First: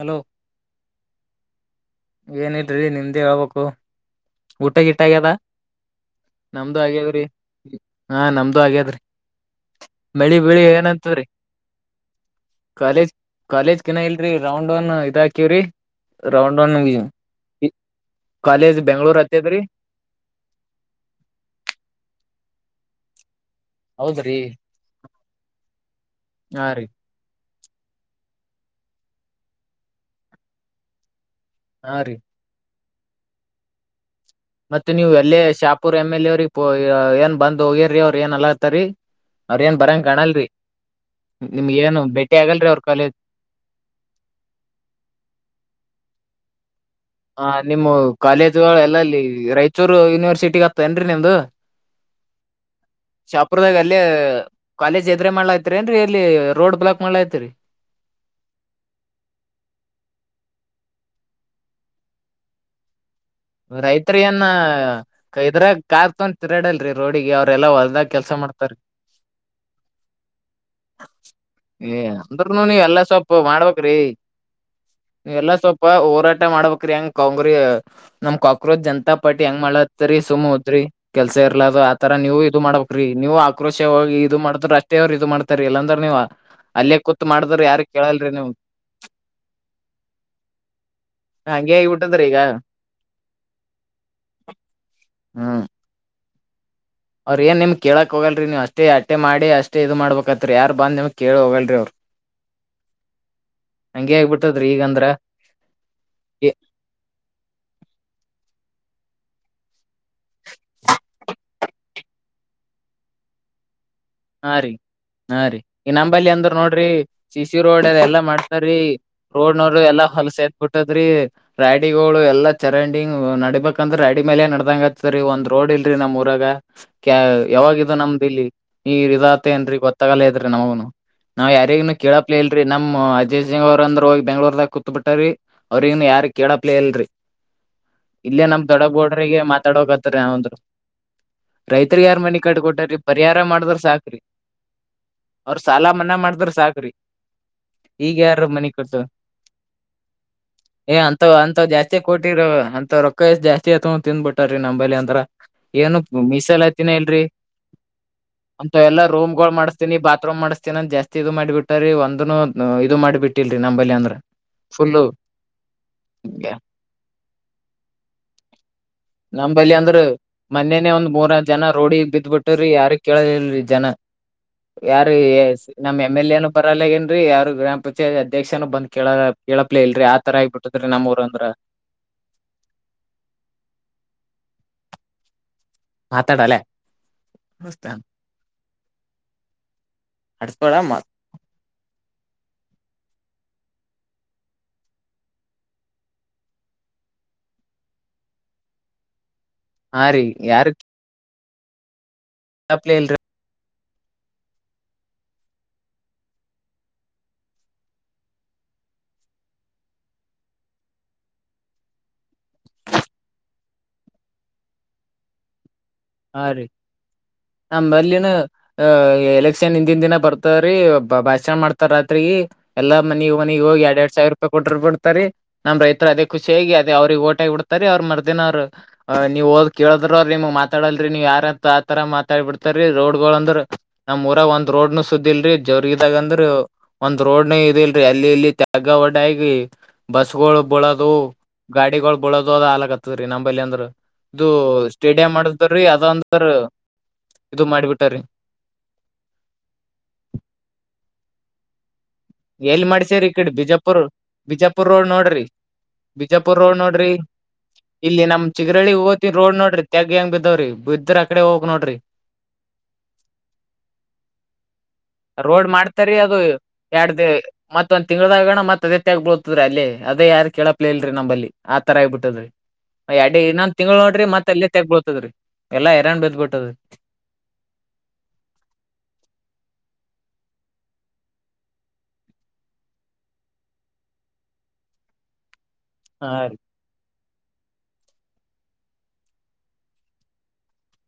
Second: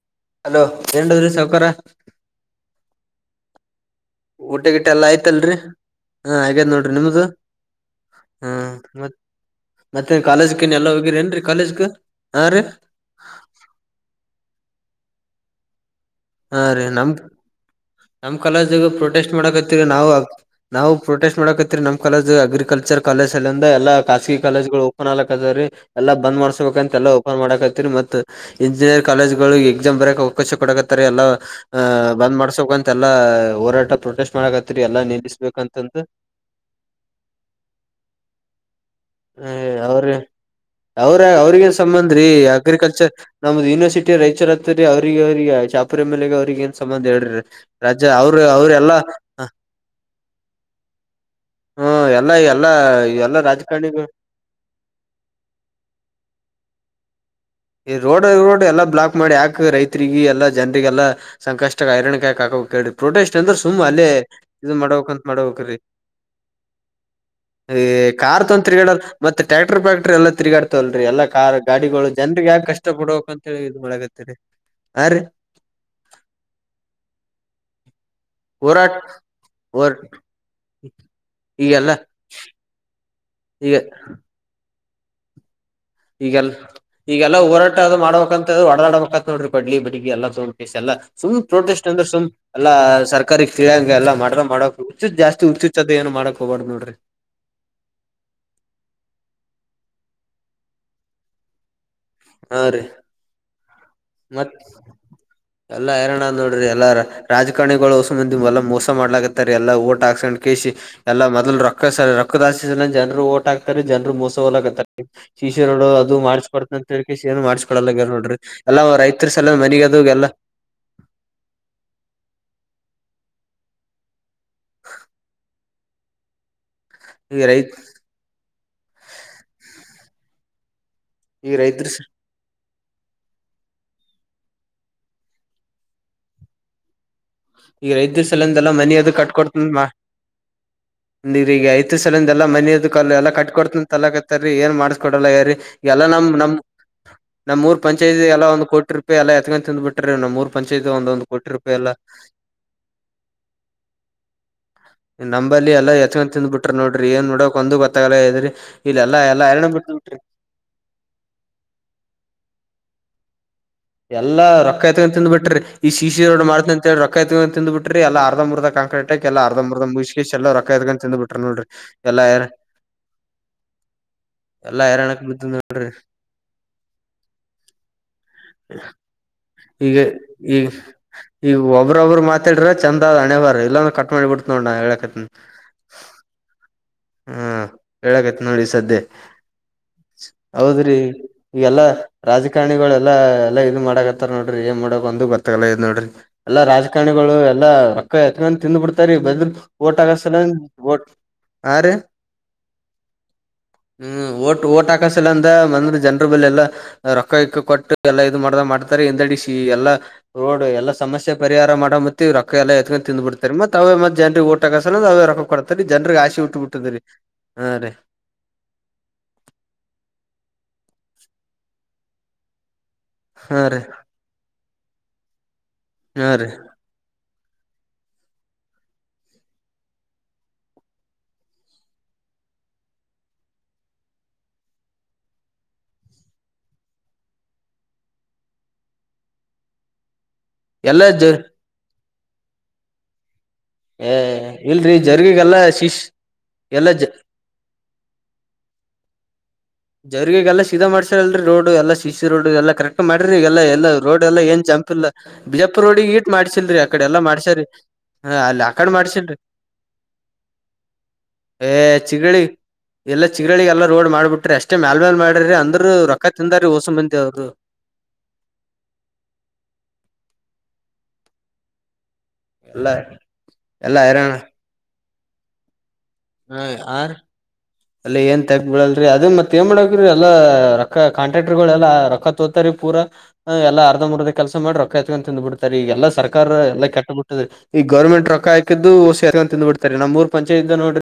Hello hello ಎನ್ ನಾದದಡ ರಿ ಸೌಕರ. ಏನಿಲ್ರಿ ನಿಮ್ದೇ ಹೇಳ್ಬೇಕು ಊಟ ಗಿಟ ಎಲ್ಲ ಆಯ್ತಲ್ರರಿ. ಹಾ ಆಗ್ಯದ ನಮ್ದು ನೋಡ್ರಿ ಆಗ್ಯದ್ರಿ ನಿಮ್ದು ಹಾ ನಮ್ದು ಆಗ್ಯದ್ರಿ ಮತ್ ಮತ್ತೆ ಮಳಿ ಬೆಳಿ ಕಾಲೇಜ್ಕ ಏನ್ ಎಲ್ಲ ಹೋಗಿರಿ ಏನಂತದ್ರಿ ಏನ್ರರಿ ಕಾಲೇಜ್ಗ ಹಾ ರೀ. ಕಾಲೇಜ್ ಕಾಲೇಜ್ ಕಿನ ಇಲ್ರರಿ ರೌಂಡ್ ಒನ್ ಇದಾಕ್ಯವ್ರಿ. ರೌಂಡ್ ಹಾ ಒನ್ ರೀ ನಮ್ ನಮ್ ಕಾಲೇಜ್ ಕಾಲೇಜಗ ಬೆಂಗಳೂರು ಪ್ರೊಟೆಸ್ಟ್ ಅತ್ಯಾದ್ರಿ. ಮಾಡಕತ್ತೀರಿ ನಾವು ನಾವು ಪ್ರೊಟೆಸ್ಟ್ ಮಾಡಕತ್ರಿ ನಮ್ ಕಾಲೇಜ್ ಅಗ್ರಿಕಲ್ಚರ್. ಕಾಲೇಜ್ ಸಲೆಂದ ಎಲ್ಲಾ ಖಾಸಗಿ ಹೌದ್ರಿ ಕಾಲೇಜ ಗಳು ಓಪನ್ ಆಲ ಕುಂತವ್ರಿ ಎಲ್ಲ ಬಂದ್ ಹಾ ರೀ ಮಾಡ್ಬೇಕಂತೆ ಎಲ್ಲ. ಓಪನ್ ಮಾಡಕತ್ತರಿ ಮ ಇಂಜಿನಿಯರಿ್ ಕಾಲೇಜ್ ಿಗೆ ಎಕ್ಸಾಮ್ ಬರಕ್ ಅವಕಾಶ ಕೊಡಕತ್ತಾರೆ ಎಲ್ಲಾ. ಆ ಹಾ ರೀ ಬಂದ್ ಮಾಡ್ಬೇಕಕ್ಂತೆ ಎಲ್ಲ ಹೋರಾಟ ಪ್ರೊಟೆಸ್ಟ್. ಮಾಡಕತ್ರಿ ಮತ್ತೆ ಎಲ್ಲಾ ನೀವು ಎಲ್ಲೇ ಶಾಪುರ್ ನಿಲ್ಲಿಸ್ಬೇಕಂತಂದು ಎಮ್ ಎಲ್ ಅವ್ರಿಗೆ ಏನ್ ಬಂದ್ ಹೋಗ್ಯರಿ ಅವ್ರ ಏನ್ ಅನಲಕುಂತರ್ರಿ. ಹ ಅವ್ರ ಅವ್ರ ನಿಮ್ಗ ಅವ್ರಿಗೇನ್ ಏನು ಸಂಬಂದ್ರಿ ಭೇಟಿ ಆಗಲ್ರಿ ಅವ್ರ ಅಗ್ರಿಕಲ್ಚರ್. ಕಾಲೇಜ್ ನಮ್ದ ಯೂನಿವರ್ಸಿಟಿ ರೈಚೂರ್ ಆತುದ್ರಿ ಅವ್ರರಿಗೆ ಅವ್ರರಿಗೆ ಶಹಾಪುರ ಎಂಎಲ್ಎ ಅವರಿಗೆ ಏನ್ ಸಂಬಂಧರಿ ಹೇಳಿ. ಹಾ ನಿಮ್ಮ ಕಾಲೇಜುಗಳ ಎಲ್ಲಲ್ಲಿ ರಾಯಚೂರು ಯೂನಿವರ್ಸಿಟಿ ಆತ್ತೇಏನ್ರರಿ ನಿಮ್ದು. ಹ್ಮ ಎಲ್ಲಾ ಎಲ್ಲಾ ಎಲ್ಲಾ ರಾಜಕಾರಣಿ. ಅಲ್ಲಿ ಕಾಲೇಜ್ ಎದ್ರೆ ಮಾಡ್ಲಾತಿರಿ ಏನ್ರಿ ಅಲ್ಲಿ ರೋಡ್ ಬ್ಲಾಕ್ ಮಾಡ್ಲತಿರಿ. ಈ ರೋಡ್ ರೋಡ್ ಎಲ್ಲಾ ಬ್ಲಾಕ್ ಮಾಡಿ ಯಾಕ್ ರೈತರಿರಿಗೆ ಎಲ್ಲಾ ಜನ್ರಿಗೆಲ್ಲಾ. ಸಂಕಷ್ಟ ಐರಣ ಯಾಕ ಹಾಕ್ಬೇಕು ಹೇಳಿ. ಪ್ರೊಟೆಸ್ಟ್ ಅಂದ್ರ ಸುಮ್ಮ್ ಅಲ್ಲೇ ರೈತರ ಏನ್ ಇದು ಮಾಡ್ಬೇಕಕ್ಂತ ಮಾಡ್ಬೇಕ್ರೀ. ಇದ್ರಾಗ ಕಾರ್ ತಗೊಂಡ್ ತಿರಾಡಲ್ರಿ ರೋಡಿಗೆ ಅವ್ರೆಲ್ಲಾ ಈ ಹೊಲ್ದಾಗ ಕೆಲ್ಸ ಕಾರ್ ತೊ ಮಾಡ್ತಾರ ತಿರುಗಾಡಲ್ಲ ಮತ್ತ ಟ್ಯಾಕ್ಟರ್ ಫ್ಯಾಕ್ಟ್ರರಿ ಎಲ್ಲಾ ತಿರುಗಾಡ್ತವಲ್ರರಿ ಎಲ್ಲಾ ಕಾರ್ ಏ ಗಾಡಿಗಳು ಜನ. ಮುಂದುಕ್ ಅಂದ್ರನು ಯಾಕ್ ನೀವ್ ಕಷ್ಟ ಎಲ್ಲಾ ಪಡಬೇಕಕ್ ಅಂತ ಹೇಳಿ ಇದು ಮಾಡಕುಂತಿವಿರೀ. ನೀವು ಎಲ್ಲಾ ಸ್ವಲ್ಪ ಹೋರಾಟ ಮಾಡ್ಬೇಕ್ರಿ ಹೆಂಗ ಕಂಗರಿ ನಮ್ ಕಾಕ್ರೋಚ್ ಹೋರಾಟ್ ಜನತಾ ಪಾರ್ಟಿ ಹೆಂಗ ಹೋರ್ ಮಾಡಕ್ಕೊಂತಾರ್ರೀ ಸುಮ್ ಉದ್ರರಿ ಕೆಲ್ಸ ಇರ್ಲದು ಈಗೆಲ್ಲಾ ಆತರ ನೀವು ಇದು ಮಾಡಬೇಕು. ರೀ ನೀವು ಈಗ ಆಕ್ರೋಶ ಹೋಗಿ ಇದು ಮಾಡ್ತಾರ ಅಷ್ಟೇ ಅವ್ರು ಇದು ಮಾಡ್ತಾರ ಇಲ್ಲಾಂದ್ರೆ. ಈಗಲ್ಲ ಈಗೆಲ್ಲಾ ಹೋರಾಟ ಅದು ಕೇಳಲ್ರಿ ಮಾಡಬೇಕಂತ ನೀವ್ ಹೊಡೆದಾಡಬೇಕಾಗುತ್ತದ ನೋಡ್ರಿ ಕೊಡ್ಲಿ ಬಡಗಿ ಎಲ್ಲ ತೋಂಗೆಸೀ ಎಲ್ಲ. ಸುಮ್ ಹಂಗೆ ಪ್ರೊಟೆಸ್ಟ್ ಅಂದ್ರೆ ಆಗ್ಬಿಟ್ಟದ್ರಿ ಸುಮ್ ಈಗ ಎಲ್ಲ ಸರ್ಕಾರ. ಸರ್ಕಾರ ತಿಳಂಗ ಎಲ್ಲ ಮಾಡ್ರ ಮಾಡೋಕ್ ಹುಚ್ಚು ಜಾಸ್ತಿ ಹ್ಮ್ ಹುಚ್ಚದ ಏ ಮಾಡೋಕ್ ಹೋಗ್ಬಾರ್ದು ನೋಡ್ರಿ. ಅವ್ರ ಏನು ನಿಮ್ ಕೇಳೋಕ್ ಹೋಗಲ್ರಿ ನೀವು ಅಷ್ಟೇ ಅಟ್ಟೆ ಮಾಡಿ ಅಷ್ಟೇ ಇದು ಮಾಡಬೇಕಕ್ತ್ತತ್ರಿ ಯಾರು ಬಂದು ನಿಮ್ಗೆ ಕೇಳಿ ಹೋಗಲ್ರರಿ ಅವ್ರು. ಹಾ ರೀ. ಹಂಗೆ ಮತ್. ಆಗ್ಬಿಟ್ಟದ್ರಿ ಈಗಂದ್ರ ಎಲ್ಲಾ ರೋ್ಣ ನೋಡ್ರಿ ಎಲ್ಲಾರ ರಾಜಕಾರಣಿಗಳುಸಂದ ಎಲ್ಲ ಮೋಸ ಮಾಡಲಾಕತ್ತ ರೀ ಎಲ್ಲ ವೋಟ್ ಹಾಕಿಸಿಕೊಂಡು. ಕೆಸಿ ಎಲ್ಲ ಮೊದಲು ರೊಕ್ಕ ರೊಕ್ಕದಾಸೀ ಜನರು ವೋಟ್ ಹಾಕ್ತಾರೆ ಜನರು ಮುಸ. ಹಾ ರೀ ಸೋಲಕತ್ತರ ಹಾ ರೀ ಶಿಶಿರೋಡು ಈ ಅದು ನಂಬಲ್ಲಿ ಮಾಡಿಸಿ ಅಂದ್ರ ಕೊಡ್ತೀನಿ ನೋಡ್ರಿ ಅಂತ ಹೇಳಿ ಏನು ಸಿಸಿ ರೋಡ್ ಮಾಡಿಸಿಕೊಡಲಾಗ್ಯಾರ ಎಲ್ಲಾ ನೋಡ್ರಿ. ಮಾಡ್ತಾರೀ ಅಲ್ಲಾ ರೈತರು ಸಲ ಮನಿ ಅದೆಲ್ಲ. ಕೊಟ್ಟದ್ರಿ ರಾಡಿಗಳು ಎಲ್ಲಾ ಚರಂಡಿಂಗ್ ನಡಬೇಕ. ಯಾಕಂದ್ರೆ ರಾಡಿ ಮೇಲೆ ನಡ್ದಂಗ ಆತ ರೀ ಒಂದ್ ರೋಡ್ ಇಲ್ರರಿ ನಮ್ ಊರಾಗ ಈ ರೈತ್ ಯಾವಾಗ ಇದು ನಮ್ದ್ ಇಲ್ಲಿ. ಈ ಇದಾತ ದೇನ ಏನ್ರಿ ಗೊತ್ತಾಗಲ್ಲೇ ಇದ್ರಿ ನಮಗುನು ನಾವ್ ಈ ರೈತರ ಯಾರಿಗ ಕೇಳ. ಪ್ಲೇಲ್ರಿ ನಮ್ ಅಜಯ್ ಸಿಂಗ ಅವರಂದ್ರು ಹೂಗೀ ಬೆಂಗಳೂರ್ದಾಗ ಕೂಂತ್ ಬಿಟ್ರಾರಿ ಅವ್ರಿಗನ್ ಯಾರ ಕೇಳಪಲೇ ಇಲ್ರರಿ. ಈಗ ರೈತ ಸಲಿಂದಲ್ಲ ಮನ ಅದು ಕಟ್ಕೊಡ್ತ ಮಾ. ಮಾತಾಡೋಕತ್ತರಿ ನಾವಂತ್ರು ಈಗ ರೈತ ರೈತರಿಗ್ ಯಾರ್ ಸಲಂದ ಎಲ್ಲ ಕಟ್ ಮನಿ ಕೊಟ್ಟಾರಿ ಕಲ್ಲ ಎಲ್ಲಾ ಪರಿಹಾರ ಕಟ್ ಮಾಡಿದ್ರ ಕೊಡ್ತೀನಿ. ಸಾಕ್ರಿ ತಲಕತ್ತರಿ ಏನ್ ಮಾಡ್ಸ್ಕೊಡಲ್ಲರಿ ಅವ್ರ ಸಾಲ ಎಲ್ಲಾ ಮನ್ನಾ ನಮ ಮಾಡಿದ್ರ ನಮ್. ಸಾಕ್ರಿ ನಮ್ಮ್ ಊರು ಈಗ ಪಂಚಾಯತಿ ಯಾರ ಎಲ್ಲ ಒಂದು ಮನಿ ಕೋಟಿ ಕಟ್ತಾರ ರೂಪಾಯಿ ಎಲ್ಲ ಎತ್ಕೊಂಡ ತಿಂದ್ ಬಿಟ್ರೆ ನಮ್ಮ ಮೂರು ಪಂಚಾಯಿತಿ ಒಂದ ಒಂದು ಕೋಟಿ ರೂಪಾಯಿ ಎಲ್ಲ. ಕೊೋಿರ ಅಂತ ರೊಕ್ಕ ಎಷ್ಟ ಜಸ್ತಿಯತ ತಿಿಂದನ್ಬಿಟ್ಟು. ಇರ್ತಾರಿ ನಂಬೇಲಿ ಅಂದ್ರ ನಂಬಲ್ಲಿ ಎಲ್ಲಾ ಏನು ಎತ್ಕೊಂಡ್ ತಿಂದ್ ಬಿಟ್ರ ಮೀಸಲಾತಿನೆ ನೋಡ್ರಿ ಇಲ್ರರಿ. ಏನ್ ನೋಡಕ್ ಒಂದು ಗೋತಲಾಗ್ಯಾದ್ರಿ. ಅಂತ ಎಲ್ಲ ರೂಮ್ ಗಳು ಮಾಡ್ತೀನಿ ಬಾತ್ೂಮ್ ಮಾಡ್ತೀನಂದ್ ಜಾಸ್ತಿ ಇದು ಮಾಡಿಬ ಬಿಟ್ಟ್ರರಿ ಒಂದ ಇದು ಮಾಡಿಬಿಟ್ಟ. ಇಲಿ ನಂಬಲ್ಲಿ ಅ ಎಲ್ಲ ರೊಕ್ಕ ಏತಗೊಂಡಂತಿಂದ್ ಬಿಟ್ರರಿ ಈ ಸಿಸಿರೋಡ್ಡ ಮಾಡತನಂತ ಹೇಳಿ ರೊಕ್ಕ ಏತಗೊಂಡಂತಿಂದ್ ಬಿಟ್ಟರೀ. ಬಿ್ರಿ ಎಲ್ಲ ಅರ್ಧ ಮುರ್ದ ಕಾಂಕ್ರೀಟ್ ಎಲ್ಲ ಅರ್ಧ ನಂಬಲ್ಲಿ ಮುರ್ದ ಅಂದ್ರ ಮುಗಿಸಿ ಗೆಸಿ ಎಲ್ಲೋ ರೊಕ್ಕ ಮೊನ್ನೆನೆ ಏತಗೊಂಡಂತಿಂದ್ ಬಿಟ್ರರೀ ನೋಡ್ರಿ ಎಲ್ಲ. ಕೇಳೋರು ಇಲ್ಲರಿ ಜನ ಯಾರ ಹೈರಾಣಕ್ ಬಿದ್ದ ನೋಡ್ರಿ ನಮ್ ಎಂ ಎಲ್ ಎ ಎನುೂ ಬರಲ್ಲಗೇನ್ರೀ ಯಾರು ಗ್ರಾಮ ಪಂಚಾಯತ್. ಅಧ್ಯಕ್ಷನ ಬಂದ ಕೇಳ ಕೇಳಪ್ಲೇ ಇಲ್ರಿ ಆ ತರಾ ಆಗಿ ಬಿಟ್ಟತದ್ರೀ ನಮ್ಮ್ ಊರು ಅಂದ್ರ ಒಬೊಬ್ಬರ ಮಾತಾಡ್ರ ಚಂದ್ ಅದ ಹಣೆಬರ್ ಇಲ್ಲಂದ್ರ ಕಟ್ ಮಾಡ ಬಿಡ್ತ ನೋಡ ನಾ ಹೇಳಕತನ ಮಾತಾಡೋ ಲ್ಲೇ ಹುಂ ಹೇಳಕೈತ್ ನೋಡಿ ಈ ಸದೆ ಅಡಸ್ಬೇಡ ಹೌದ್ರಿ ಮತ್ ಈವೇಲಾ ರಾಜಕಾರಣಿಗಳೆಲ್ಲಾ ಎಲ್ಲಾ ಮಾಡಕತ್ತರ್ ನೋಡ್ರಿ ಏನ್ ಮಾಡಕ ಒಂದು ಗೊತ್ತಾಗಲ್ಲ ನೋಡ್ರಿ. ಎಲ್ಲಾ ರಾಜಕಾರಣಿಗಳು ಎಲ್ಲಾ ರೊಕ್ಕಾ ಎತಕೋಂಡ ತಿಂದು ಬಿಡ್ತಾರೆ ಬದಲು ಓಟ್ ಹಾ ರೀ ಆಗೋಸಲದ ಯಾರು ಆ ರೀ ಪ್ಲೇ ಇಲ್ರಿ ಹುಂ ಓಟ್ ಓಟ್ ಹಾಕಸಲ್ಲೆಂದ ಅಂದ್ರ ಜನ್ರ ಬಲೆ ಎಲ್ಲಾ ರೊಕ್ಕಾ ಗಿಕ್ಕಾ ಕೊಟ್ಟು ಎಲ್ಲಾ ಇದು ಮಾಡ್ದಗ ಮಾಡ್ತಾರೆ ಹಿಂದೆಡಿಸಿ ಎಲ್ಲಾ ರೋಡ್ ಎಲ್ಲಾ ಸಮಸ್ಯೆ ಪರಿಹಾರ ಮಾಡ ಮತ್ತ ರೊಕ್ಕಾ ಎಲ್ಲಾ ಎತ್ಕೊಂಡ ತಿಂದ್ ಬಿಡ್ತಾರೆ ಮತ್ ಅವೆತ್ ಜನರಿಗೆ ಓಟಹಾಕಸಲಂದ ಅವೆ ರೊಕ್ಕಾ ಕೊಡ್ತಾರೆ ಜನರಿಗೆ ಆಸಿ ಉಟ್ಟಿ ನಂಬಲ್ಲಿನ್ನು ಅಹ ಎಲೆಕ್ಷನ್ ಹಿಂದಿನ ದಿನ ಬರ್ತ್ರೀ ಭಾಷಣ ಮಾಡ್ತಾರ ರಾತ್ರಿಗಿ ಎಲ್ಲಾ ಮನಿ ಹಾ ಮನೆಗ್ ರೀ ಹೋಗಿ ಎರಡ ಎರಡ್ ಸಾವಿರ ರೂಪಾಯಿ ಕೊಟ್ಟು ಬಿಡ್ತಾರೆ ನಮ ರೈತ ಅದೇ ಹಾ ರೀ ಖುಷಿಯಾಗಿ ಅವ್ರಿಗೆ ಓಟ ಬಿಡ್ತಾರೆ ಅವ್ರ ಮರ್ದಿನ ಅವ್ ನೀವು ಹೊದ ಕೇಳಿದ್ರ ಅವ್ರು ನಿಮ್ ಮ ಮಾತಾಡಲ್ರಿ ನೀವ್ ಯಾರಂತ ಆತರಾ ಮಾತಾಡ್ ಬಿಡ್ತಾರೀ ರೋಡ್ ಗಳು ಅಂದ್ರ ನಮ್ ಊರಾಗ ಒಂದ್ ರೋಡನು ಸುದ್ದ ಇಲ್ರಿ ಜವರಗಿದಾಗಂದ್ರ ಒಂದ್ ರೋಡನು ಇದೆಲ್ರರಿ ಅಲ್ಲಿ ಇಲ್ಲಿ ತೇಗ್ಗ ವಡ ಆಗಿ ಬಸ್ಸುಗಳು ಬೀಳೋದು ಎಲ್ಲಾ ಜ ಗಾಡಿಗಳು ಬಿಳೋದು ಅದು ಆಗಲಾಕ್ತದ ರೀ ನಂಬಲ್ಲಿ ಅಂದ್ರು ಏ ಇದು ಇಲ್ರಿ ಸ್ಟೇಡಿಯಂ ಜರ್ಗಿಗೆಲ್ಲಾ ಮಾಡ್ರೀ ಶಿಶ್ ಅದಂದ್ರ ಎಲ್ಲಾ ಜ ಇದು ಮಾಡಿಬಿಟ್ರಾರೀ ಜೆವರಿಗಿಗೆಲ್ಲಾ ಸೀದಾ ಮಾಡ್ಸರಲ್ರಿ ರೋಡ್ ಎಲ್ಲಾ ಸಿ ಸಿ ರೋಡ್ ಎಲ್ಲಾ ಎಲ್ಲಿ ಕರೆಕ್ಟ್ ಮಾಡ್ಸ್ಯರಿ ಈ ಮಾಡಿರಿ ಕಡೆ ಎಲ್ಲಾ ಎಲ್ಲಾ ಬಿಜಾಪುರ್ ರೋಡ್ ಎಲ್ಲಾ ಏನ್ ಬಿಜಾಪುರ್ ಜಂಪ್ ರೋಡ್ ಇಲ್ಲಾ ನೋಡ್ರಿ ಬಿಜಾಪ್ಪುರ ರೋಡಿಗೆ ಈಟ್ ಬಿಜಾಪುರ್ ರೋಡ್ ಮಾಡ್ಸಲ್ರಿ ಆ ಕಡೆ ನೋಡ್ರಿ ಎಲ್ಲಾ ಮಾಡ್ [unintelligible] ಇಲ್ಲಿ ನಮ್ ಚಿಗರಳ್ಳಿಗ್ ಹೋತ್ ರೋಡ್ ನೋಡ್ರಿ ತೆಗ್ಗ ಹೆಂಗ ಬಿದ್ದಾವ್ರಿ ಬಿದ್ರ ಅಕಡೆ ಹೋಗಕ್ ನೋಡ್ರಿ. ಚಿಗರಳ್ಳಿ ಎಲ್ಲಾ ಚಿಗರಳಿಗೆ ಎಲ್ಲಾ ರೋಡ್ ಮಾಡ್ಬಿಟ್ರಿ ಅಷ್ಟೇ ಮ್ಯಾಲ್ಲ್ ಮಾಡರಿ ಅಂದ್ರು ರೊಕ್ಕಾ ತಿಂದಾರ ರೀ ಎಡ್ ದೇ ಮತ್ತೊಂದ್ ತಿಂಗಳ್ ಆಗಣತ್ ಅದೇ ತೆಗ್ಗ ಬೀದಬೀಡತದರಿ ಅದೇ ಯಾರು ಕೇಳಪ್ಲ ಇಲ್ರಿ ನಂಬಲ್ಲಿ ಆ ತರಾ ಆಗಿ ಬಿಟ್ಟದ್ರರಿ ಎಲ್ಲಾ ಎಡ್ಡೆ ಇನ್ ತಿಂಗಳು ಎಲ್ಲಾ ನೋಡ್ರಿ ಹೈರಾಣ ಮತ್ತ ಅಲೇ ತೆಗಬಳ್ತದ್ರೀ ಎಲ್ಲಾ ಐರನ್ ಬೀಳ ಹ್ ಆರೀ ಅಲ್ಲೇ ಏನ್ ತೆಗ್ಗಬಿಳಲ್ರರಿ ಅದೇ ಮತ್ತ ಏನ್ ಮಾಡಕ್ರೀ ಎಲ್ಲಾ ರೊಕ್ಕಾ ಕಾಂಟ್ರಾಕ್ಟರ್ ಗಳೆಲ್ಲಾ ರೊಕ್ಕಾ ತೋತಾರಿ ಪೂರಾ ಎಲ್ಲಾ ಅರ್ಧ ಮೂರ್ದ ಕೆಲಸ ಮಾಡಿ ರೊಕ್ಕಾತ್ಕೊಂಡಂತಂದು ಬಿಡ್ತಾರೆ ಈ ಎಲ್ಲಾ ಹಾ ರೀ ಸರ್ಕಾರ ಎಲ್ಲಾ ಕೆಟ್ಟಬಿಟ್ಟ ಅದ ಈ ಗೌರ್ಮೆಂಟ್ ರೊಕ್ಕಾ ಹಾಕಿದ್ದುಸಿ ತಿಂದು ಬಿಡ್ತಾರೆ ನಮ್ಮೂರ್ ಪಂಚಾಯತ್ ನೋಡ್ರಿ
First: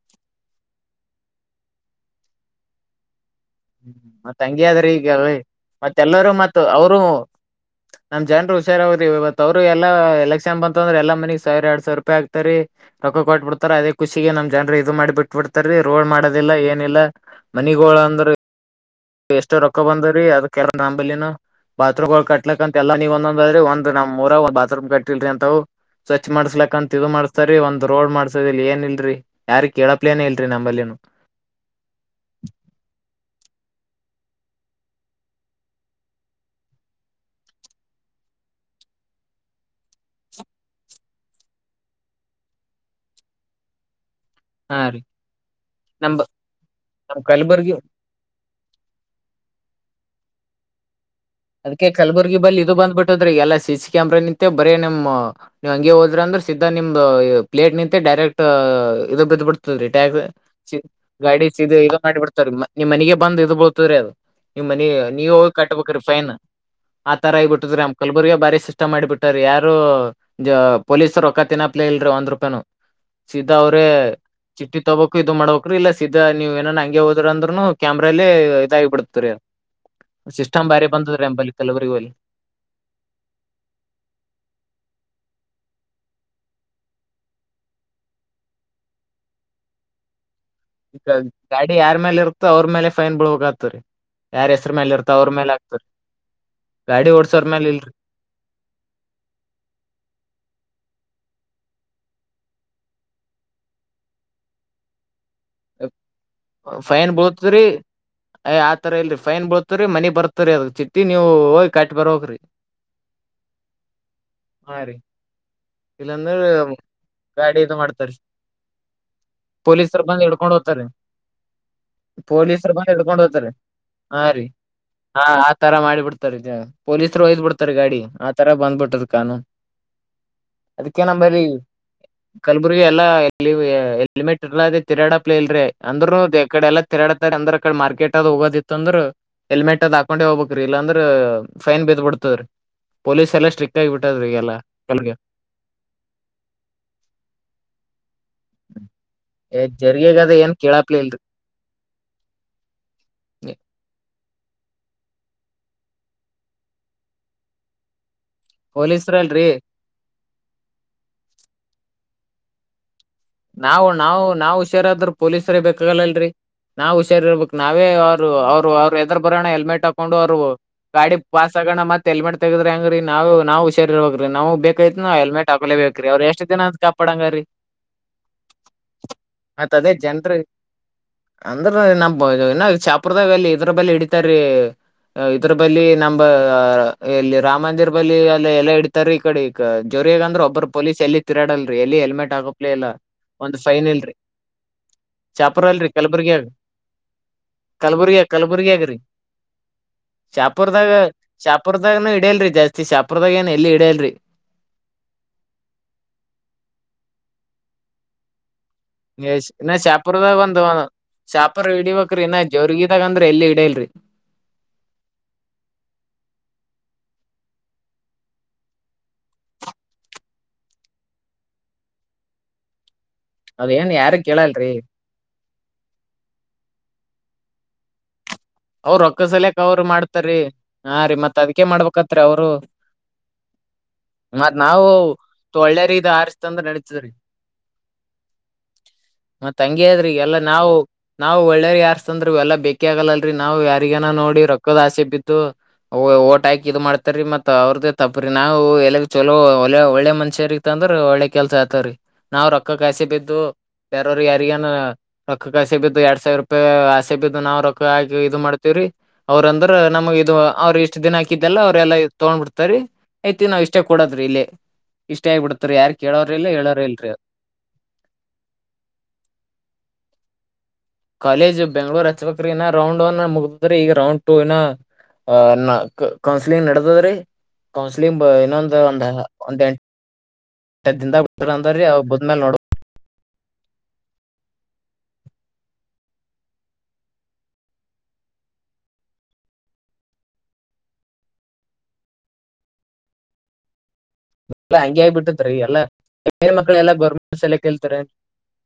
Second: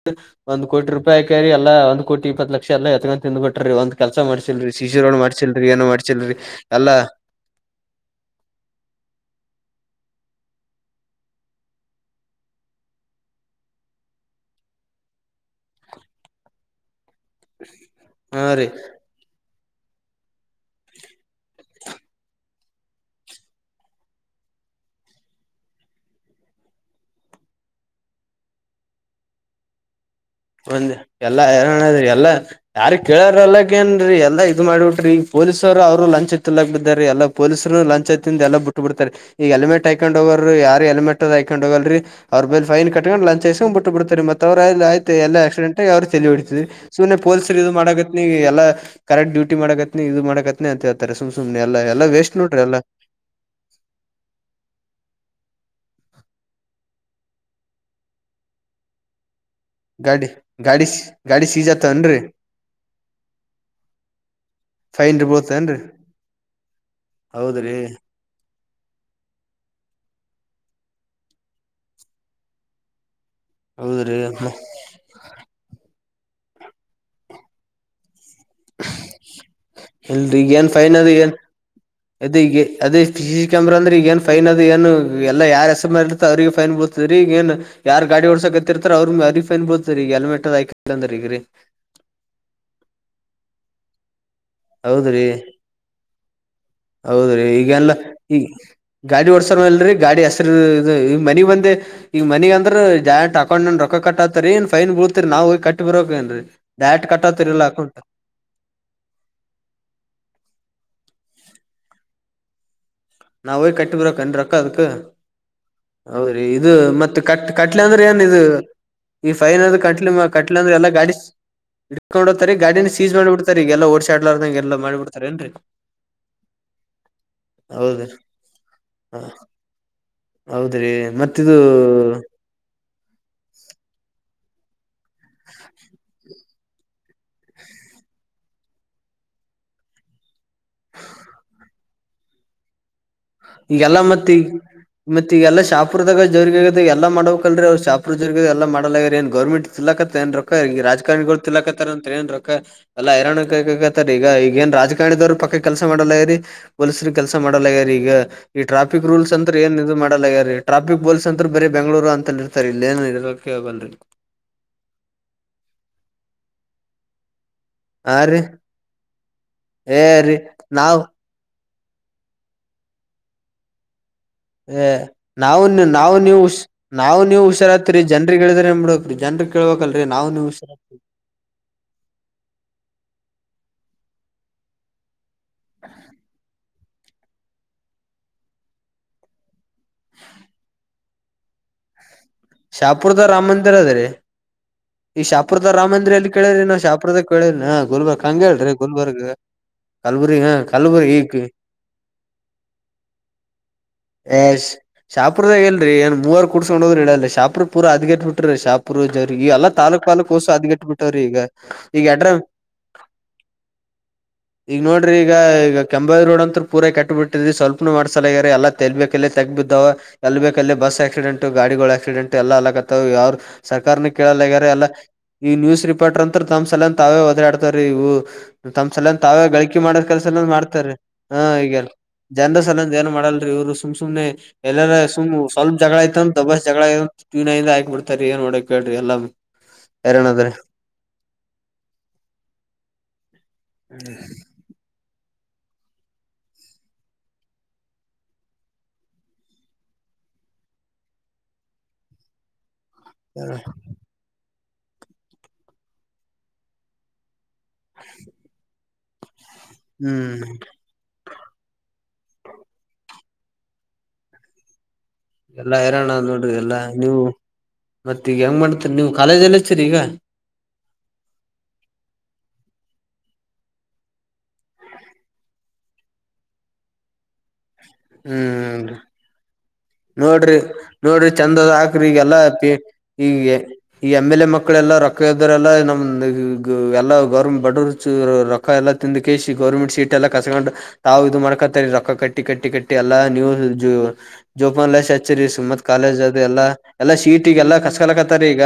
ಒಂದ್ ಕೋಟಿ ರೂಪಾಯಿ ಆಕಾರಿ ಎಲ್ಲಾ ಒಂದು ಕೋಟಿ ಇಪತ್ತ ಲಕ್ಷ ಎಲ್ಲ ಎತ್ತಕೊಂಡ ತಿಂದ್ಬಟ್ಟು ಒಂದ್ ಕೆಲ್ಸ ಮತ್ ಹಂಗೆ ಮಾಡ್ಸಿಲ್ರರಿ ಅದ್ರಿ ಸಿಸಿ ಈಗ ರೋಡ್ ಮಾಡ್ಸಿಲ್ರಿ ಏನ ಮತ್ ಎಲ್ಲರೂ ಮಾಡ್ಸಿಲ್ರರಿ ಮತ್ ಎಲ್ಲಾ ಅವರು ನಮ್ ಜನ್ರು ಹುಷಾರ ಅವ್ರಿ ಇವತ್ ಅವರು ಎಲ್ಲಾ ಎಲೆಕ್ಷನ್ ಬಂತ ಅಂದ್ರೆ ಎಲ್ಲ ಮನಿಗ್ ಸಾವಿರ ಎಡ್ ಸಾವಿರ ರೂಪಾಯಿ ಆಕತ್ತಾರಿ ರೊಕ್ಕಾ ಕೊಟ್ಬಿಡ್ತಾರರಿ ಅದ ಖುಷಿಗೆ ನಮ್ ಜನರ ಇದು ಮಾಡಿ ಬಿಟ್ಟಟ್ಬ ಬಿಡ್ತಾರೀ ರೋಡ್ ಮಾಡೋದಿಲ್ಲಾ ಏನಿಲ್ಲಾ ಮನಿಗೋಳ ಅಂದ್ರೆ ಹಾ ರೀ ಎಷ್ಟೋ ರೊಕ್ಕಾ ಬಂದ್ರೀ ಅದ ಕೆರ ನಂಬಲಿನು ಬಾತ್ರೂಮ್ ಗಳು ಕಟ್ಲಕ್ಕ ಅಂತ ಎಲ್ಲಾ ಮನಿಗೊಂದೊಂದು ಒಂದ ನಮ್ಮೂರ ಒಂದ ಬಾತ್ರೂಮ ಕಟ್ಟಿಲ್ರಿ ಅಂತಾವು ಸ್ವಚ್ ಮಾಡಸ್ಲಕ್ ಅಂತಾ ಇದು ಮಾಡ್ಸರ್ತಾರಿ ಒಂದ್ ರೋಡ್ ಮಾಡ್ಸದ ಇಲ್ಲಾ ಏನ್ ಇಲ್ರರಿ ಯಾರ ಕೇಳವ ಪ್ಲೇ ಇಲ್ರಿ ಒಂದ್ ನಂಬಲ್ಲಿನು ಎಲ್ಲಾ ಹೈರಾನದ ಎಲ್ಲಾ ಯಾರ ಕೇಳಾರ ಎಲ್ಲಾಕೆ ಏನ್ರೀ ಎಲ್ಲಾ ಇದ್ ಮಾಡ್ಬಿಟ್ರಿ ಈ ಪೊಲೀಸರು ಅವ್ರು ಲಂಚಾ ತಿನ್ನಲಾಕ್ ಬಿದ್ದಾರೀ ಎಲ್ಲಾ ಪೊಲೀಸರು ಲಂಚತಿಂದ ಎಲ್ಲ ಬಿಟ್ಟಬ ಬಿಡ್ತಾರೆ ಈಗ ಎಲ್ಮೆಟ್ ಹೈಕೊಂಡ್ ಹೋಗೋರು ಯಾರ ಹೆಲ್ಮೆಟ್ ಅ ಹಕೊಂಡ್ ಹೋಗಲ್ರರಿ. ಅವ್ರೂಾಯ ಫೈನ್ ಕಟ್ಟಕೊಂಡ ಲಂಚ್ಸ ಬಿಟ್ಟು ಬಿಡ್ತಾರೆ ಮೆ ಅವ್ರ ಹಾ ರೀ ಆಯ್ತ ಎಲ್ಲ ಆಕ್ಸಿಡೆಂಟ್ ಅವ್ರು ನಮ್ ತಲಿ ಹಡತಿದ ಸುಮ್ಮನೆ ನಮ್ ಪೊಲಸರ್ ಕಲ್ಬುರ್ಗಿ ಇದು ಮಾಡುತ್ತೆ. ನೀ ಎಲ್ಲ ಕರೆಕ್ಟ್ ಡ್ಯೂಟಿ ಮಾಡಕತ್ನಿ ಇದು ಮಾಡಾಕತ್ನಿ ಅಂತ ಹೇಳ್ತಾರೆ ಸು್ ಸು್ನೆ ಎಲ್ಲ ವೇಸ್ಟ್ ನೋಡ್ರಿ ಎಲ್ಲ. ದ್ರ ಎಲ್ಲಾ ಸಿ ಸಿ ಕ್ಯಾಮ್ರಾ ನಿಂತಂತೆ ಬರೇ ನಿಮ್ಮ್. ನೀವ್ ಹಂಗೆ ಹೋದ್ರಿ ಅಂದ್ರೆ ಸಿದ್ಧ ನಿಮ್ದ ಪ್ಲೇಟ್ ನಿಂತಂತೆ ಡೈರೆಕ್ಟ್ ಇದ ಬಿ ಬಿಡ್- ಟ್ಯಾ ಗಾಡಿ ಗಾಡಿ ಗಾಡಿ ಸೀಜ್ ಇ ಮಾಡಿ ಆತವನ್ರಿ ಬಿಡ್ತಾರೀ ನಿ ಮನೆಗೆ ಬಂದ್ ಇ ಬಳ್ತದ್ರೀ ಅದು. ನಿಮ್ ಮನ ಫೈನ್ ನೀವ ಹೋಗ ಬೀಳ್ತೇನ್ರಿ ಕಟ್ಬೇಕ್ರೀ ಫೈನ್ ಆ ತರ ಈಗ ಹೌದ್ರಿ ಬಿಟ್ಟದ್ರಿ ಅಮ. ಕಲ್ಬುರ್ಗ ಬಾರಿ ಸಿಸ್ಟಮ್ ಮಾಡಿಬಿಟ್ಟಾರ ಯಾರು ಪೊಲೀಸರು ರೂಕ್ಕ ತಿನ್ನಪ್ಲೇ ಇಲ್ರಿ ಒಂದ್ ರೂಪಾಯನು. ಸೀದಾ ಅವ್ರೇ ಹೌದ್ರಿ ಚಿಟ್ಟಿ. ತಗಬೇಕ ಇದು ಮಾಡ್ಬೇಕ ಇಲ್ಲ ಸೀಧಾ ನೀವ ಏನನ್ ಹಂಗೆ ಹದ್ರ ಅಂದ್ರುನು ಕ್ಯಾಮ್ರಾಲೇ. ರಾಗಿ ಬಿಡತ ರೀ ಸಿಸ್ಟಮ್ ಬಾರಿ ಬಂದದ ರೀ ನಂಬಲಿ ಕಲಬುರಗಲ್ಲಿ. ಅದು ಈ ಅದೇ ಸಿ ಸಿ ಕ್ಯಾಮ್ರಾ ಅಂದ್ರೆ ಈ ಏನು ಫೈನ್ ಅದು ಏನು ಎಲ್ಲ ಯಾರ ಹೆಸರು ಮೇಲೆ ಇರುತ್ತೋ ಅವ್ರಿಗೆ ಫೈನ್ ಬೋಲ್ತದ ರೀ ಈಗಏನು. ಯಾರ್ ಗಡಿ ಓಡಸಕತ್ತಿರ್ತ ಅವ್ರರು ಅರಿ ಫೈನ್ ಬರ್ತಾರೆ ಈಗ ಹೆಲ್ಮೆಟ್ ಅದ. ಹಾಕಿಲ್ಲ ಈಗ ಅಂದ್ರ ಈಗ್ರೀ ಗಾಡಿ ಯಾರ್ ಮೇಲೆ ಇರ್ತೋ ಅವ್ರ ಮೇಲೆ ಫೈನ್ ಬಿಳ ಹೋಗ ಆತವ ರೀ ಯಾರ್ ಹೆಸ್ರ ಮೇ ಇರ್ತ ಹೌದ್ರಿ ಅವ್ರ ಮೇಲೆ ಆತ. ಹೌದ್ರಿ ಈಗಲ್ಲ ಇಲ್ರಿ ಈಗ ಗಾಡಿ ಓಡ್ಸರ್ಲ್ರಿ ಗಾಡಿ ಹಸರು ಈ ಮನಿ ಬಂದೆ. ಈಗ ಮನಿ ಅಂದ್ರ ಡೈರೆಕ್ಟ್ ಅಕೌಂಟ್ ನೆನೆ ರೊಕ್ಕ ಕಟ್ಟಾತರಿ ನ್ ಫೈನ್ ಬೀಳತರಿ ನಾ ಹೋಗಿ ಕಟ್ಟಿ ಬರಬೇಕ್ ಏನ್ ರಿ ಡೈರೆಕ್ಟ್ ಕಟ್ಟತಿ ಇರ್ಲ್ಲಾಕಂ. ಅಯ್ ಆ ತರ ಇಲ್ರಿ ಫೈನ್ ಬೋಳ್ತರಿ ಮನಿ ಬರ್ತರಿ ಅದಕ್ ಚಿಟ್ಟಿ ನೀವು ಹೋಗಿ ಕಟ್ಟಿ ಬರ್ಬೇಕು ಹೋಗ್ರಿ. ನಾ ಹೋಗ್ ಕಟ್ಟಿ ಬರಕನ್ ರೋಕ್ಕ ಹಾ ಅದಕ್ಕೆ. ರೀ ಹೌದ ಇಲ್ಲಾಂದ್ರ ರಿ ಇದು ಮತ್ತೆ ಕಟ್ ಗಾಡಿ ಇದು ಕಟ್ಲೆ ಅಂದ್ರೆ ಮಾಡ್ತಾರಿ ಏನ್ ಇದು. ಈ ಫೈನ್ ಅ್ರ ಕಟ್ ಪೊಲೀಸರು ಬಂದ್ ಹಿಡ್ಕೊಂಡ್ ಕಟ್ಲ ಹೋಗ್ತಾರಿ ಅಂದ್ರೆಲ್ಲಾ ಗಾಡಿ. ಇಡ್ಕೊಂಡ್ ಹೋಗ್ತಾರೀ ಪೊಲೀಸರು ಬಂದ್ ಗಾಡಿನ ಸೀಜ ಹಿಡ್ಕೊಂಡ್ ಹೋಗ್ತಾರಿ ಮಾಡ್ಬಿಡ್ತಾರ ಈಗಲ್ಲಾ ಓಡ್ಸಾ ಹಾ ರೀ ಆಡ್ಲಾರದಂಗೆ ಎಲ್ಲಾ ಮಾಡಿಬಿಡ್ತಾರ ಹಾ ಆ ಏನ್ರರಿ. ತರ ಮಾಡಿ ಬಿಡ್ತಾರಿ ಪೊಲೀಸರು ವೈದ್ ಬಿಡ್ತಾರೆ ಗಾಡಿ ಆ ತರ ಬಂದ್ಬಿಟ್ಟದ ಹ ಕಾನು. ಹೌದ್ರಿ ಅದಕ್ಕೆೇ ನಂಬರ. ಮತ್ತಿದು ಕಲ್ಬುರ್ಗಿ ಎಲ್ಲಾ ಹೆಲ್ಮೆಟ್ ಇರಲಾರದ ತಿರಾಡಪ್ಲ ಇಲ್ರಿ ಅಂದ್ರು ಕಡೆ ಎಲ್ಲ. ತರಡ ತ ಅಂದ್ರ ಅ ಕಡೆ ಮಾರ್ಕೆಟ್ ಅದ ಹೋಗೋದಿತ್ತ ಅಂದ್ರ. ಹೆಲ್ಮೆಟ್ ಅದ್ ಹಾಕೊಂಡೆ ಹೋಗ್ಬೇಕ್ ರಿ ಇಲ್ಲಾಂದ್ರ ಫೈನ್ ಬೀದ ಬಿಡ್ತದ್ರೀ. ಪೊಲೀಸ್ ಎಲ್ಲಾ ಸ್ಟ್ರಿಕ್ಟ್ ಆಗಿಬ ಬಿಟ್ಟದ್ರ ಈಗೆಲ್ಲ. ಈ ಎಲ್ಲಾ ಶಾಪರ್ದಾಗ ಜೇವರ್ಗಿ ಆಗ ಎಲ್ಲ ಮಾಡಬೇಕಕ್ಲ್ರಿ ಅವ್ರ ಶಾಪ್. ಮಾಡಲ್ಲ ಗ್ಯಾರ ಗೌರ್ಮೆಂಟ್ ತಿನ ಜರ್ಗಿಗ ಅದ ಕತ್ತುದೇನು ರೊಕ್ಕ ಏನ್ ಕೇಳಪ್ಲೆ ಇಲ್ರಿ ರಾಜಕಾರಣಿಗಳು ತಿನಾಕತ್ತಾರೇನು ರೊಕ್ಕ. ಅಲ್ಲ ಹೈರಾಣ ಕತ್ತರಿ ಈಗ ಈಗೇಏನ್ ರಾಜಕಾರಣದವರು ಪಕ್ಕ ಕೆಲಸ ಮಾಡಲ್ಲ ರಿ. ಪೊಲಸ್ರ ಕೆಲ್ಸ ಮಾಡಲ್ಲಗ್ಯಾರ ಈಗ ಈ ಟ್ರಾಫಿಕ್ ಪೊಲೀಸ್ರ ರೂಲ್ಸ್ ಅಲ್ರಿ ಅಂತ್ರ ಏನ್ ಇ ಮಾಡಲ್ಲಗ್ಯಾರಾರಿ. ಟ್ರಾಿಕ್ ಬಲ್ಸ್ ಅಂತ್ರ ಬರೆ ಬೆಂಗಗಳೂರು ಅಂತಲ್ಲಿ ಇರ್ತಾರೆ ಇಲ್ಲ ಏ ಇ. ನಾವು ನಾವು ನಾವ್ ಹುಷಾರಾದ್ರರು ಪೊಲೀಸ್ರ ಬೇಕಾಗಲ್ಲಲ್ರರಿ ನಾವ್ ಹುಷಾರಿರ್ಬೇಕ. ನಾವೇ ಹಾ ಅವ್ರು ರೀ ಅವ್ರು ಅವ್ರು ಹೆದ್ರ ಬರೋಣ ಹೆಲ್ಮೆಟ್ ಏ ಹಾಕೊಂಡು ಅವರು ರೀ ನಾವ್ ಗಾಡಿ. ವಾಸಸ್ ತಗಣ ಮತ್ ಎಲ್ಮೆಟ್ ತಗದ್ರಿ ಅಂಗ್ರೀ ನಾವು ನಾವು. ಚರಿರ್ ಹೋಗ್ರಿ ನಾವು ಏ ಬೇಕೈ ನವು ಹೆಲ್ಮೆಟ್ ನಾವು ಹಾಕ್ೇಬೇಕ್ರೀ ಅವ್ರ ಎಷ್ಟ ದಿನ ಅದ ಕಾಡಂಗ ರೀ. ಜನ್ರಿಗೆಗ್ ಹೇಳಿದ್ರ ನ. ಮತ್ತ ಅದೇ ಜನ್ರು. ಅಂದ್ರ ನಮ ಇನ್ನ ಶಾಪುರ್ದಾಗ ಎಲ್ಲಿ ಇದ್ರ ಬೆಲ್ಲ ಹಡಿತಾರಿ. ಇದ್ರ ಬಲ್ಲಿ ನ ಎಲ್ಲಿ ರಾಮ ಮಂದಿರ್ ಬಳಿ ಎಲ್ಲ ಎಲ್ಲ ಇಡ್ತಾರೆ ಈ ಕಡೆ. ಜೋರಿಯ ಅಂದ್ರೆ ಒಬ್ಬ ಪೊಲೀಸ್ ಎಲ್ಲಿ ತಿರಡಲ್ರಿ ಎಲ್ಲಿ ಹೆಲ್ಮೆಟ್ ಹಾ. ಶಾಪುರದ ರಾಮ್ ಮಂದಿರ್ ಅದ್ರೀ. ಚಾಪುರ್ ಶಾಪುದ ಅಲ್ರಿ ರಾಮಂದಿ ಎಲ್ಲಿ ಕಲಬುರ್ಗಿಯಾಗ ಕೇಳಿದಿರಿ ನಾ ಶಾಪುರದ ಕೇಳೇರಿ ಗುಲ್ಬರ್ಗ್ ಕಲಬುರ್ಗಿಯಾಗ ಹಂಗೆ ಹೇಳ್ರಿ ಕಲಬುರ್ಗಿಯಾಗ್ರಿ ಗುಲ್ಬರ್ಗ. ಶಾಪುರ್ದಾಗ ಶಾಪುರ್ದಾಗನು ಇಡಿಯಲ್ರಿ ಜಾಸ್ತಿ ಶಾಪುರ್ದಾಗ ಏನ್ ಎಲ್ಲಿ ಇಡಲ್ರರಿ. ಎ ಶಾಪುರ್ದಾಗ ಎಲ್ಲರಿ ಏನ್ ಮೂವರ ಕುಡ್ಸ್ಕೊಂಡ ಹೋದ್ರು ಹಿಡಿಯಲ್ರಿ ಶಾಪೂರ ಪೂರಾ ಹದಗೆಟ್ಟ ಬಿಟ್ಟರಿ ಶಾಪ್ ಪುರದವ್ರಿಗಿ ಎಲ್ಲಾ. ಇನ್ನ ತಾಲೂಕ್ ಪಾಲೂಕ್ ಶಾಪುರ್ದಾಗ ಒಸು ಒಂದು ಹದ್ಗೆಟ್ಟ ಬಿಟ್ಟವ್ರಿ ಈಗ ಶಾಪುರ್ ಈಗ ಹಿಡಿಬೇಕ್ರಿ ಎಡ್ರ ಇನ್ನ ಜೋರ್ಗಿದಾಗ ಅಂದ್ರ ಎಲ್ಲಿ ಹಿಡಿಯಲ್ರಿ ಈಗ ನೋಡ್ರಿ ಈಗ ಈಗ ಕೆಂಂಬಾಯಿ ರೋಡ್ ಅಂತೂ ಪೂರ ಕೆಟ್ಟ ಬಿಟ್ಟಿದ್ ಸ್ವಲ್ಪ್ನುೂ ಮಾಡ್ಸಲಾಗ್ಯಾರ ಎಲ್ಲ ಎಲ್ಲಬೇಕಾಲ್ಲೆ ತೆಗ್ಗಬಿದ್ದವ. ಎಲ್ಲ ಬೇಕ ಅಲ್ಲಿ ಬಸ್ ಆಕ್ಸಿಡೆಂಟ್ ಗಾಡಿಗೋಳ ಆಕ್ಸಿಡೆಂಟ್ ಎಲ್ಲ ಅಲ್ಲಕತ್ತಾವ ಇವ ಯಾರು ಅದ ಏನ್ ಸರ್ಕಾರನೆ ಯಾರ ಕೇಳಲ್ಲಾಗೇರಾ. ಕೇಳಲ್ರಿ ಈ ನ್ಯೂಸ್ ರಿಪೋರ್ಟರ್ ಅಂತ ತಮ್ಮ್ ಸಲವಂದ್ ತಾವೇ ಒದರಾಡ್ತಾವರಿ ಇವು. ತಮ್ಮ್ ಅವ್ರ ಸಲಂದ ರೊಕ್ಕ ತಾವೇ ಸಲಯಕ್ ಗಳಿಕಿ ಅವ್ರು ಮಾಡೋ ಕೆಲ್ಸ ಮಾಡ್ತಾರೀ ಎಲ್ಲ ಮಾಡ್ತಾರ ಹಾ ರೀ ಮತ್ ಹ ಅದ್ಕೆ ಈಗ ಮಾಡ್ಬೇಕತ್ರಿ ಅವ್ರು ಜನರ ಸಲಂದ ಏನ್ ಮಾಡಲ್ರಿ ಇವರು ಸುಮ್ ಸುಮ್. ಸುಮ್ನೆ ಮತ್ ನಾವು ಎಲ್ಲಾರ ಸುಮ್ ಸ್ವಲ್ಪ್ ಜಗಳ ಟೊಳ್ಳೇರಿದ ಐತ್ತಂತ ಆರಿಸ್ತಂದ್ರ ದಬಾಸ್ ಜಗಳ ನಡೀತದ್ರಿ. ಆಗೇತಂತ ಟಿವಿ ನೈನ್ನ್ಯಾಗ್ ಹಾಕಿ ಬಿಡ್ತಾರಿ ಏನ್ ಮಾಡೋದ್ ಬೇಡ್ರಿ ಎಲ್ಲಾಮು. ತಂಗಿಯದ್ರಿಗ್ ಎಲ್ಲಾ ನಾವು ನಾವು ಒಳ್ಳೇರಗ್ ಆರಿಸಿ ತಂದ್ರು ಇವೆಲ್ಲಾ ಬೇಕೇ ಆಗಲ್ಲ. ರಿ ನಾವು ಯಾರಿಗನ ನೋಡಿ ರೊಕ್ಕದಾಸೆಗ್ ಬಿದ್ದು. ಓ ಓಟ ಹಾಕಿ ಇದ್ ಮಾಡ್ತಾರೀ ಮತ್ ಅವ್ರದ್ದೇ ತಪ್ಪ್ರ ನಾವು ಎಲ್ಲರ ಚಲೋ ಒ ಒಳ್ಳೆ ಮನಷ್ಯರಿಗಿ. ತಂದ್ರ ಒಳ್ಳೆ ಕೆಲ್ಸ ಆತಾವ ರೀ ನಾವ್ ರೊಕ್ಕಕ್ಕ್ ಆಸೆ ಬಿದ್ ಇದು ಬೇರವರ ಯಾರಿಗನ ರೊಕ್ಕಕ್ಕ್ ಆಸೆ ಬಿದ್ದು ಯಾಡ್ ಸಾವಿರ ರೂಪಾಯಿ ಆಸೆ ಬಿದ್ದು ನಾವವ ರೊಕ್ ಹಾಗ ಇದು ಮಾಡ್ತವ್ರಿ ಅವ್ರ ಅಂದ್ರ ನಮಗೆ ಇದು ಹ್ಮ್ ಅವ್ರ ಇಷ್ಟ. ಇಷ್ಟ ದಿನ ಹಾಕಿದ್ದೆಲ್ಲ ಅವ್ರೆಲ್ಲ ತಗೊಂಡ್ಬಿಡ್ತಾರಿ ಐತಿ ನಾವ್ ಇಷ್ಟೇ ಕುಡದ್ರೀ ಇಲ್ಲಿ. ಇಷ್ಟೇ ಆಗಿಬಿಡತ್ತರಿ ಎಲ್ಲಾ ಯಾರ ಹೈರಾಣ ಕೇಳೋರ ಇಲ್ಲ ನೋಡ್ರಿ ಎಲ್ಲಾ ಹೇಳೋರ್ ಇಲ್ರಿ. ನೀವು ಮತ್ತ ಈಗ ಹೆಂಗ್ ಮಾಡ್ತರಿ ನೀವು ಕಾಲೇಜ್ ಎಲ್ಲ ಹಚ್ಚಿರಿ ಈಗ. ಕಾಲೇಜ್ ಬೆಂಗ್ಳೂರ್ ಹಚ್ಬೇಕ್ರಿ ಇನ ರೌಂಡ್ ಒನ್ ಮುಗದದ್ರಿ ಈಗ ರೌಂಡ್ ಟೂ ಇನ. ಅ ನ ಕೌನ್ಸಲಿಂಗ್ ನಡದದ್ರಿ ಕೌನ್ಸಲಿಂಗ್ ಇನ್ನೊಂದ ಹ್ಮ್ ಒಂದ ಹ ಒಂದ ಎಂ ನೋಡ್ರಿ ನೋಡ್ರಿ ಚಂದದ ಅವ್ ಹಾಕ್ರಿ ಈಗೆಲ್ಲಾ ಬದ್ಮೇಲ್ ನೋಡ ಪಿ ಈಗೆ ಈ ಎಮ್ಎಲ್ಎ ಮಕ್ಕಳೆಲ್ಲ ರೊಕ್ಕ ಇದ್ದರೆಲ್ಲಾ ನಮ್ ಎಲ್ಲಾ ಗೌರ್ಮೆಂ ಬಡ ರು ಕ್ಕಾ ಎಲ್ಲ ತಿಂದ ಕೇಶಿ ಗೌರ್ಮೆಂಟ್ ಸೀಟ ಎಲ್ಲ ಕಸ್ಕೊಂಡ ತಾವ್ ಇದು ಮಾಡ್ಕೊತಾರಿ ರೊಕ್ಕ ಕಟ್ಟಿ ಕಟ್ಟಿ ಕಟ್ಟಿ ಎಲ್ಲಾ ನೀವು ಜು ಹಂಗೆ ಜೋಪಾನಲೆಶಿ ಆಗಿ ಹಚ್ಚರಿ ಬಿಟ್ಟತ್ರಿ ಎಲ್ಲಾ ಸುಮತ್ ಕಾಲೇಜ್ ಅದ ಹೆಣ್ಣ ಎಲ್ಲಾ ಮಕ್ಳ ಎಲ್ಲಾ ಗೌರ್ಮೆಂಟ್ ಸಿಟಿಗ ಸಲೆಕ್ ಎಲ್ಲಾ ಕೇಳ್ತಾರೆ ಕಸಕಲಕತ್ತಾರಿ ಈಗ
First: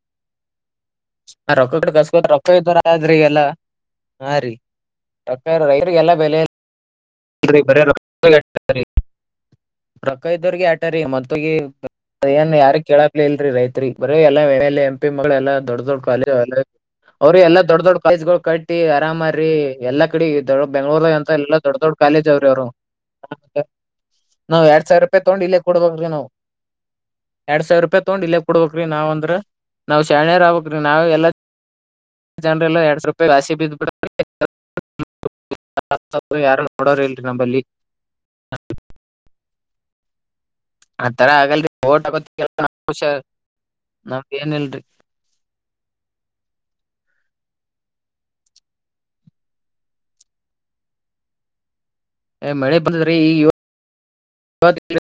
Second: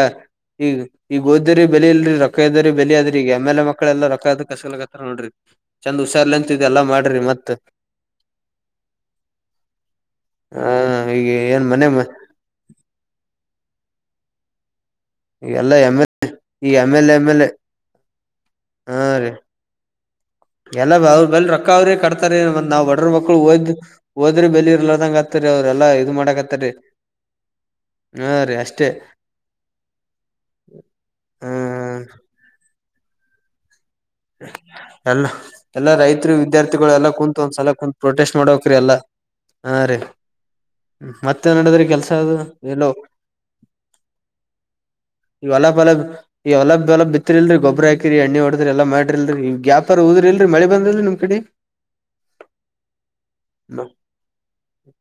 ಈಗ ಈಗ ಒದ್ದಿವರೀಗ ರೊಕ್ಕ ಬೆಲಿ ಕಡೆ ಇಲ್ರಿ ಕಸ್ಕೋತ ರೊಕ್ಕ ಇದ್ದವರೀಗ ಇದ್ದರ ಬೆಲ ಆದ್ರಿ ಅದ್ರಿ ಈಗ ಎಲ್ಲಾ ಎಮ್ಎಲ್ಎ ಮಕ್ಕಳೆಲ್ಲಾ ರೊಕ್ಕ ಹಾ ಎದಕ್ ರೀ ಕಸಲ್ ನೋಡ್ರಿ ರೊಕ್ಕ ಚಂದ ರೈತರಿಗೆಲ್ಲಾ ಹುಷಾರ್ಲಿ ಬೆಲೆ ಅಂತ ಇದೆಲ್ಲಾ ಮಾಡ್ರಿ ಮತ್ [unintelligible] ರೊಕ್ಕ ಇದ್ದವರಿಗೆ ಹಾ ಆಟರಿ ಈಗ ಏನ್ ಮನೆ ಏನ್ ಯಾರು ಕೇಳಾಕ್ಲೆ ಇಲ್ರಿ ರೈತ್ರಿಗ್ ಬರೆ ಎಲ್ಲಾ ಎಮ್ಎಲ್ಎ ಎಂಪಿ ಮಕ್ಳ್ ಎಲ್ಲ ಎಲ್ಲಾ ದೊಡ್ಡ ಎಮ್ ದೊಡ್ ಎಲ್ ಕಾಲೇಜ ಈ ಎಮ್ ಎಲ್ ಎಮ್ ಅವರು ಎಲ್ ಎ ಎಲ್ಲಾ ದೊಡ್ಡ ದೊಡ್ಡ ಕಾಲೇಜಗಳ ಕಟ್ಟಿ ಹಾ ರೀ ಆರಾಮಾರಿ ಎಲ್ಲ ಕಡೆ ಈ ದೊಡ್ಡ ಬೆಂಗಂಗಳೂರ್ ಅಂತ ಎಲ್ಲ ದೊಡ್ಡ ದೊಡ್ಡ ಮ ನಾವ್ ಬಡರ್ ಮಕ್ಳು ಓದ್ ಓದ್ರಿ ನಾವ್ ಬೆಲಿ ಎರಡ್ ಸಾವಿರ ಇರ್ಲದಂಗ ರೂಪಾಯಿ ತೊಗೊಂಡ್ ಆತ್ತರಿ ಅವ್ರ ಎಲ್ಲಾ ಇದು ಮಾಡಕ್ತ್ತತರಿ ಯಾಡ್ ಸಾವರ ರೂಪಾಯಿ ತಗೊಂಡ ಇಲ್ಲೆ ಕೊಡ್ಬೇಕರೀ ನಾವ ಅಂದ್ರ ನಾವ್ ಶಾಣ್ಯಾರ ಆಗ್ಬೇಕ್ರಿ ನಾವ ಎಲ್ಲ ಹ್ಮ್ ಹ್ಮ. ಜನರೆಲ್ಲ ಯಾಡ್ ಸಾವರ ರೂಪಾಯಿ ಆಸೆಗ ಬಿದ್ದ ಬಿಟ್ಟಾರಿ ಎಲ್ಲ ಎಲ್ಲಾ ರೈತರು ಯಾರು ವಿದ್ಯಾರ್ಥಿಗಳು ನೋಡೋರ್ ಎಲ್ಲಾ ಇಲ್ರಿ ಕುಂತು ನಂಬಲ್ಲಿ ಒಂದ್ಸಲ ಕುಂತ ಪ್ರೊಟೆಸ್ಟ್ ಮಾಡ್ಬೇಕ್ರಿ ಎಲ್ಲಾ ಹಾರಿ. ಆತರ ಮತ್ ಏನ್ ಆಗಲ್ರಿ ನಡದ್ರಿ ಓಟ್ ಕೆಲ್ಸ ಅದು ಹಾಕೋದ ಎಲ್ಲೋ ನಮ್ದ ಏನಿಲ್ರಿ ಈ ಹೊಲಾ ಪಲಾ ಈಗ ಹೊಲ ಬಿಲ್ ಬಿತ್ರಿಲ್ರಿ ಗೊಬ್ಬರ ಹಾಕಿರಿ ಎಣ್ಣೆ ಹೊಡದ್ರ ಎಲ್ಲಾ ಮಾಡ ರಿಲ್ರಿ ಈ ಗ್ಯಾಪರ ಉಗದಿರಿಲ್ರಿ ಮಳಿ ಬಂದದ ನಿಮ್ ಕಡೆ. ಎ ಮಳಿ ಬಂದದ್ರಿ ಈ ಇವ್ ಇವ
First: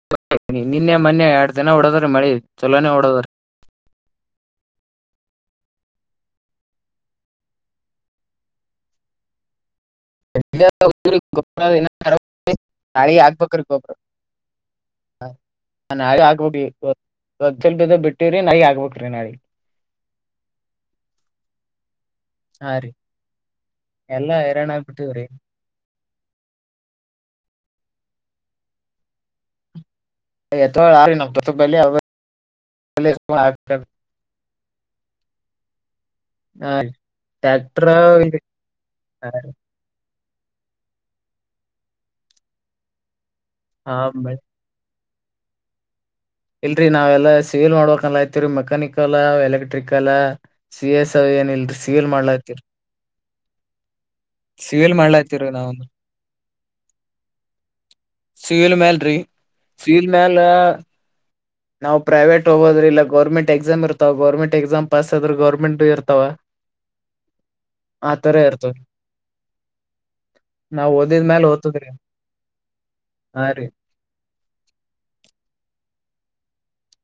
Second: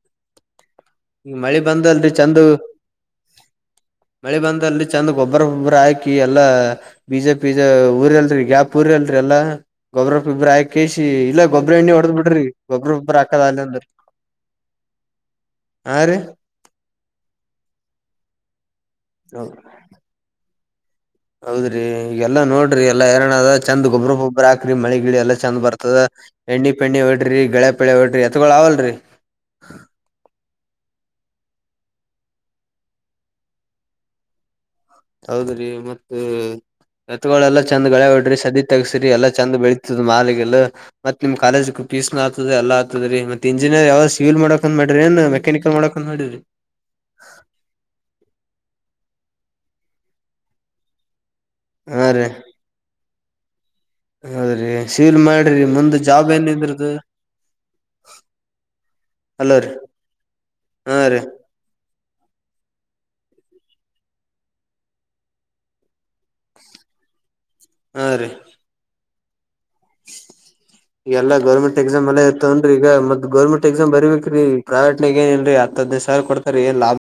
ನಿನ್ನೆ ಮೊನ್ನೆ ಈ ಯಾಡ್ ಮಳಿ ದಿನ ಹೊಡದದ್ರಿ ಬಂದಲ್ರಿ ಮಳಿ ಚಂದ ಚಲೋನೇ ಹೊಡದದ್ರಿ. ಮಳೆ ಬಂದಲ್ಲಿ ಚಂದ ಗೊಬ್ಬರ ಗಿಬ್ಬರ ಹಾಕಿ ಎಲ್ಲಾ ಬಿಜೆ ಪಿಜ ಊರಲ್ರಿ ಗ್ಯಾಪ್ ಪೂರಿಲ್ರೆ ಎಲ್ಲ ಗೊಬ್ರೊಪಿಬ್ರ ಇದ ಹಾಕೆಸಿ ಊರಿಗ್ ಇಲ್ಲ ಗೊಬ್ರ ಇನ್ನ ಎಣ್ಣಿ ಹೊಡದ್ ಕರವ್ ಬಿಡ್ರಿ ಗೊಬ್ಬ್ರ ಗಿಬ್ಬ್ರ ಹಾಕದ ಆಗ್ಲಿಲ್ಲ ಅಂದ್ರ [unintelligible] ಹಾ ಹಾ ರೀ ನಾವಿ ಆಗ್ಬಬೇಕ ಒಂದ್ ಸ್ವಲ್ಪ ಇದ ಬಿಟ್ಟಿವ್ರೀ ನಾಯಿ ಆಗ್ಬಬೇಕಕ್ರಿ ನಾಗೆ. ಹೌದ್ರಿ ಈಗ್ ಎಲ್ಲ ಹಾ ನೋಡ್ರಿ ರೀ ಎಲ್ಲಾ ಎರಡದ್ ಚಂದ ಎಲ್ಲಾ ಹೈರಾಣ ಗೊಬ್ಬ್ರೊಬ್ರಾಕ್ರಿ ಮಳೆ ಗಿಳ ಆಗ್ಬಿಟ್ಟಿವ್ರಿ ಎಲ್ಲ ಚಂದ್ ಬರ್ತದ. ಎಣ್ಣಿ ಪೆಣ್ಣಿ ಹೊಡ್ರಿ ಗಳೆ ಪಳೆ ಹೊಡ್ರಿ ಎತ್ಗಳು ಅವಲ್ರಿ. ಎತ್ಗಳ್ [unintelligible] [unintelligible] [unintelligible] ಹೌದ್ರಿ ಮತ್ ಹಾ ರೀ ಎತ್ತುಗಳೆಲ್ಲಾ ಚಂದ್ ಟ್ರ್ಯಾಕ್ಟರ್ ಗಳೆ ಬಿಡ್ರಿ ಇಲ್ರಿ ಸದಿ ತಗಸ್ರರಿ ಎಲ್ಲಾ ಹಾ ರೀ ಚಂದ ಬೆಳ ಮಾಗೆಲ್ಲ ಮತ್ತತ್ ನಿಮ್ ಕಾಲೇಜ ಫೀಸ್ ನ ಆತದೆ ಎಲ್ಲ ಆತದರಿ ಮತ್ತೆ ಇಂಜಿನಿಯರ್ ಹಾ ಯಾವ್ದ ಬ- ಸಿವಿಲ್ ಮಾಡ ಅಂದ ಮಾಡ್ರಿ ಏನ್ ಮೆಕಾನಿಕಲ್ ಮಾಡಕ್ ಅಂದ್ ಮಾಡಿರಿ. ಇಲ್ರರಿ ನಾವೆಲ್ಲಾ ಸೇಲ್ ಮಾಡ್ಬೇಕಲ್ಲಯತಿವೀ mechanical electrical. C S I ಏನಿಲ್ರರಿ ಸಿ ಹಾ ಎಲ್ ರೀ ಮಾಡ್ಲಾ ತಿರಿ. ಹೌದ್ರಿ ಸೀಲ್ ಮಾಡ್ಲಾತ್ತೀವ್ರಿ ಮಾಡ್ರಿ ನಾವ್ ಮುಂದೆ ಜಾಬ್ ಏನ್ಂದ್ರದು. ಸೀಲ್ ಮೇಲ್ ರಿ ಅಲ್ಲರಿ ಸೀಲ್ ಮೇಲ. ಹಾ ರೀ ನಾವು ಪ್ರೈವೇಟ್ ಹೋಗೋದ್ರ ಇಲ್ಲ ಗರ್ಮೆಂಟ್ ಎಕ್ಸಾಮ್ ಇರ್ತಾವ ಗರ್ಮೆಂಟ್ ಎಕ್ಸಾಮ್ ಪಾಸ್ ಆದ್ರೆ ಗರ್ಮೆಂಟ್ ಇರ್ತವೆ. [unintelligible] ಹಾ ರೀ ಅತರ ಇರ್ತವೆ. ಎಲ್ಲಾ ಓದಿದ್ಮ್ಯಾಲ ಗೌರ್ಮೆಂಟ್ ಓದ್ತದ್ರಿ ಎಕ್ಸಾಮ್ ಎಲ್ಲ ಇ ತನ್ರಿ ಈಗ ಮತ್ ಹಾ ರೀ. ಗೌರ್ಮೆಂಟ್ ಎಕ್ಸಾಮ್ ಬರಿಬೇಕ್ರಿ. ಪ್ರೈವೇಟ್ ಏನ್ರಿ ಹತ್ ಹದಿನೈ ದ್ ಸಾವ್ರ ಕೊಡ್ತಾರೆ ಏನ್ ಲಾ ಬ್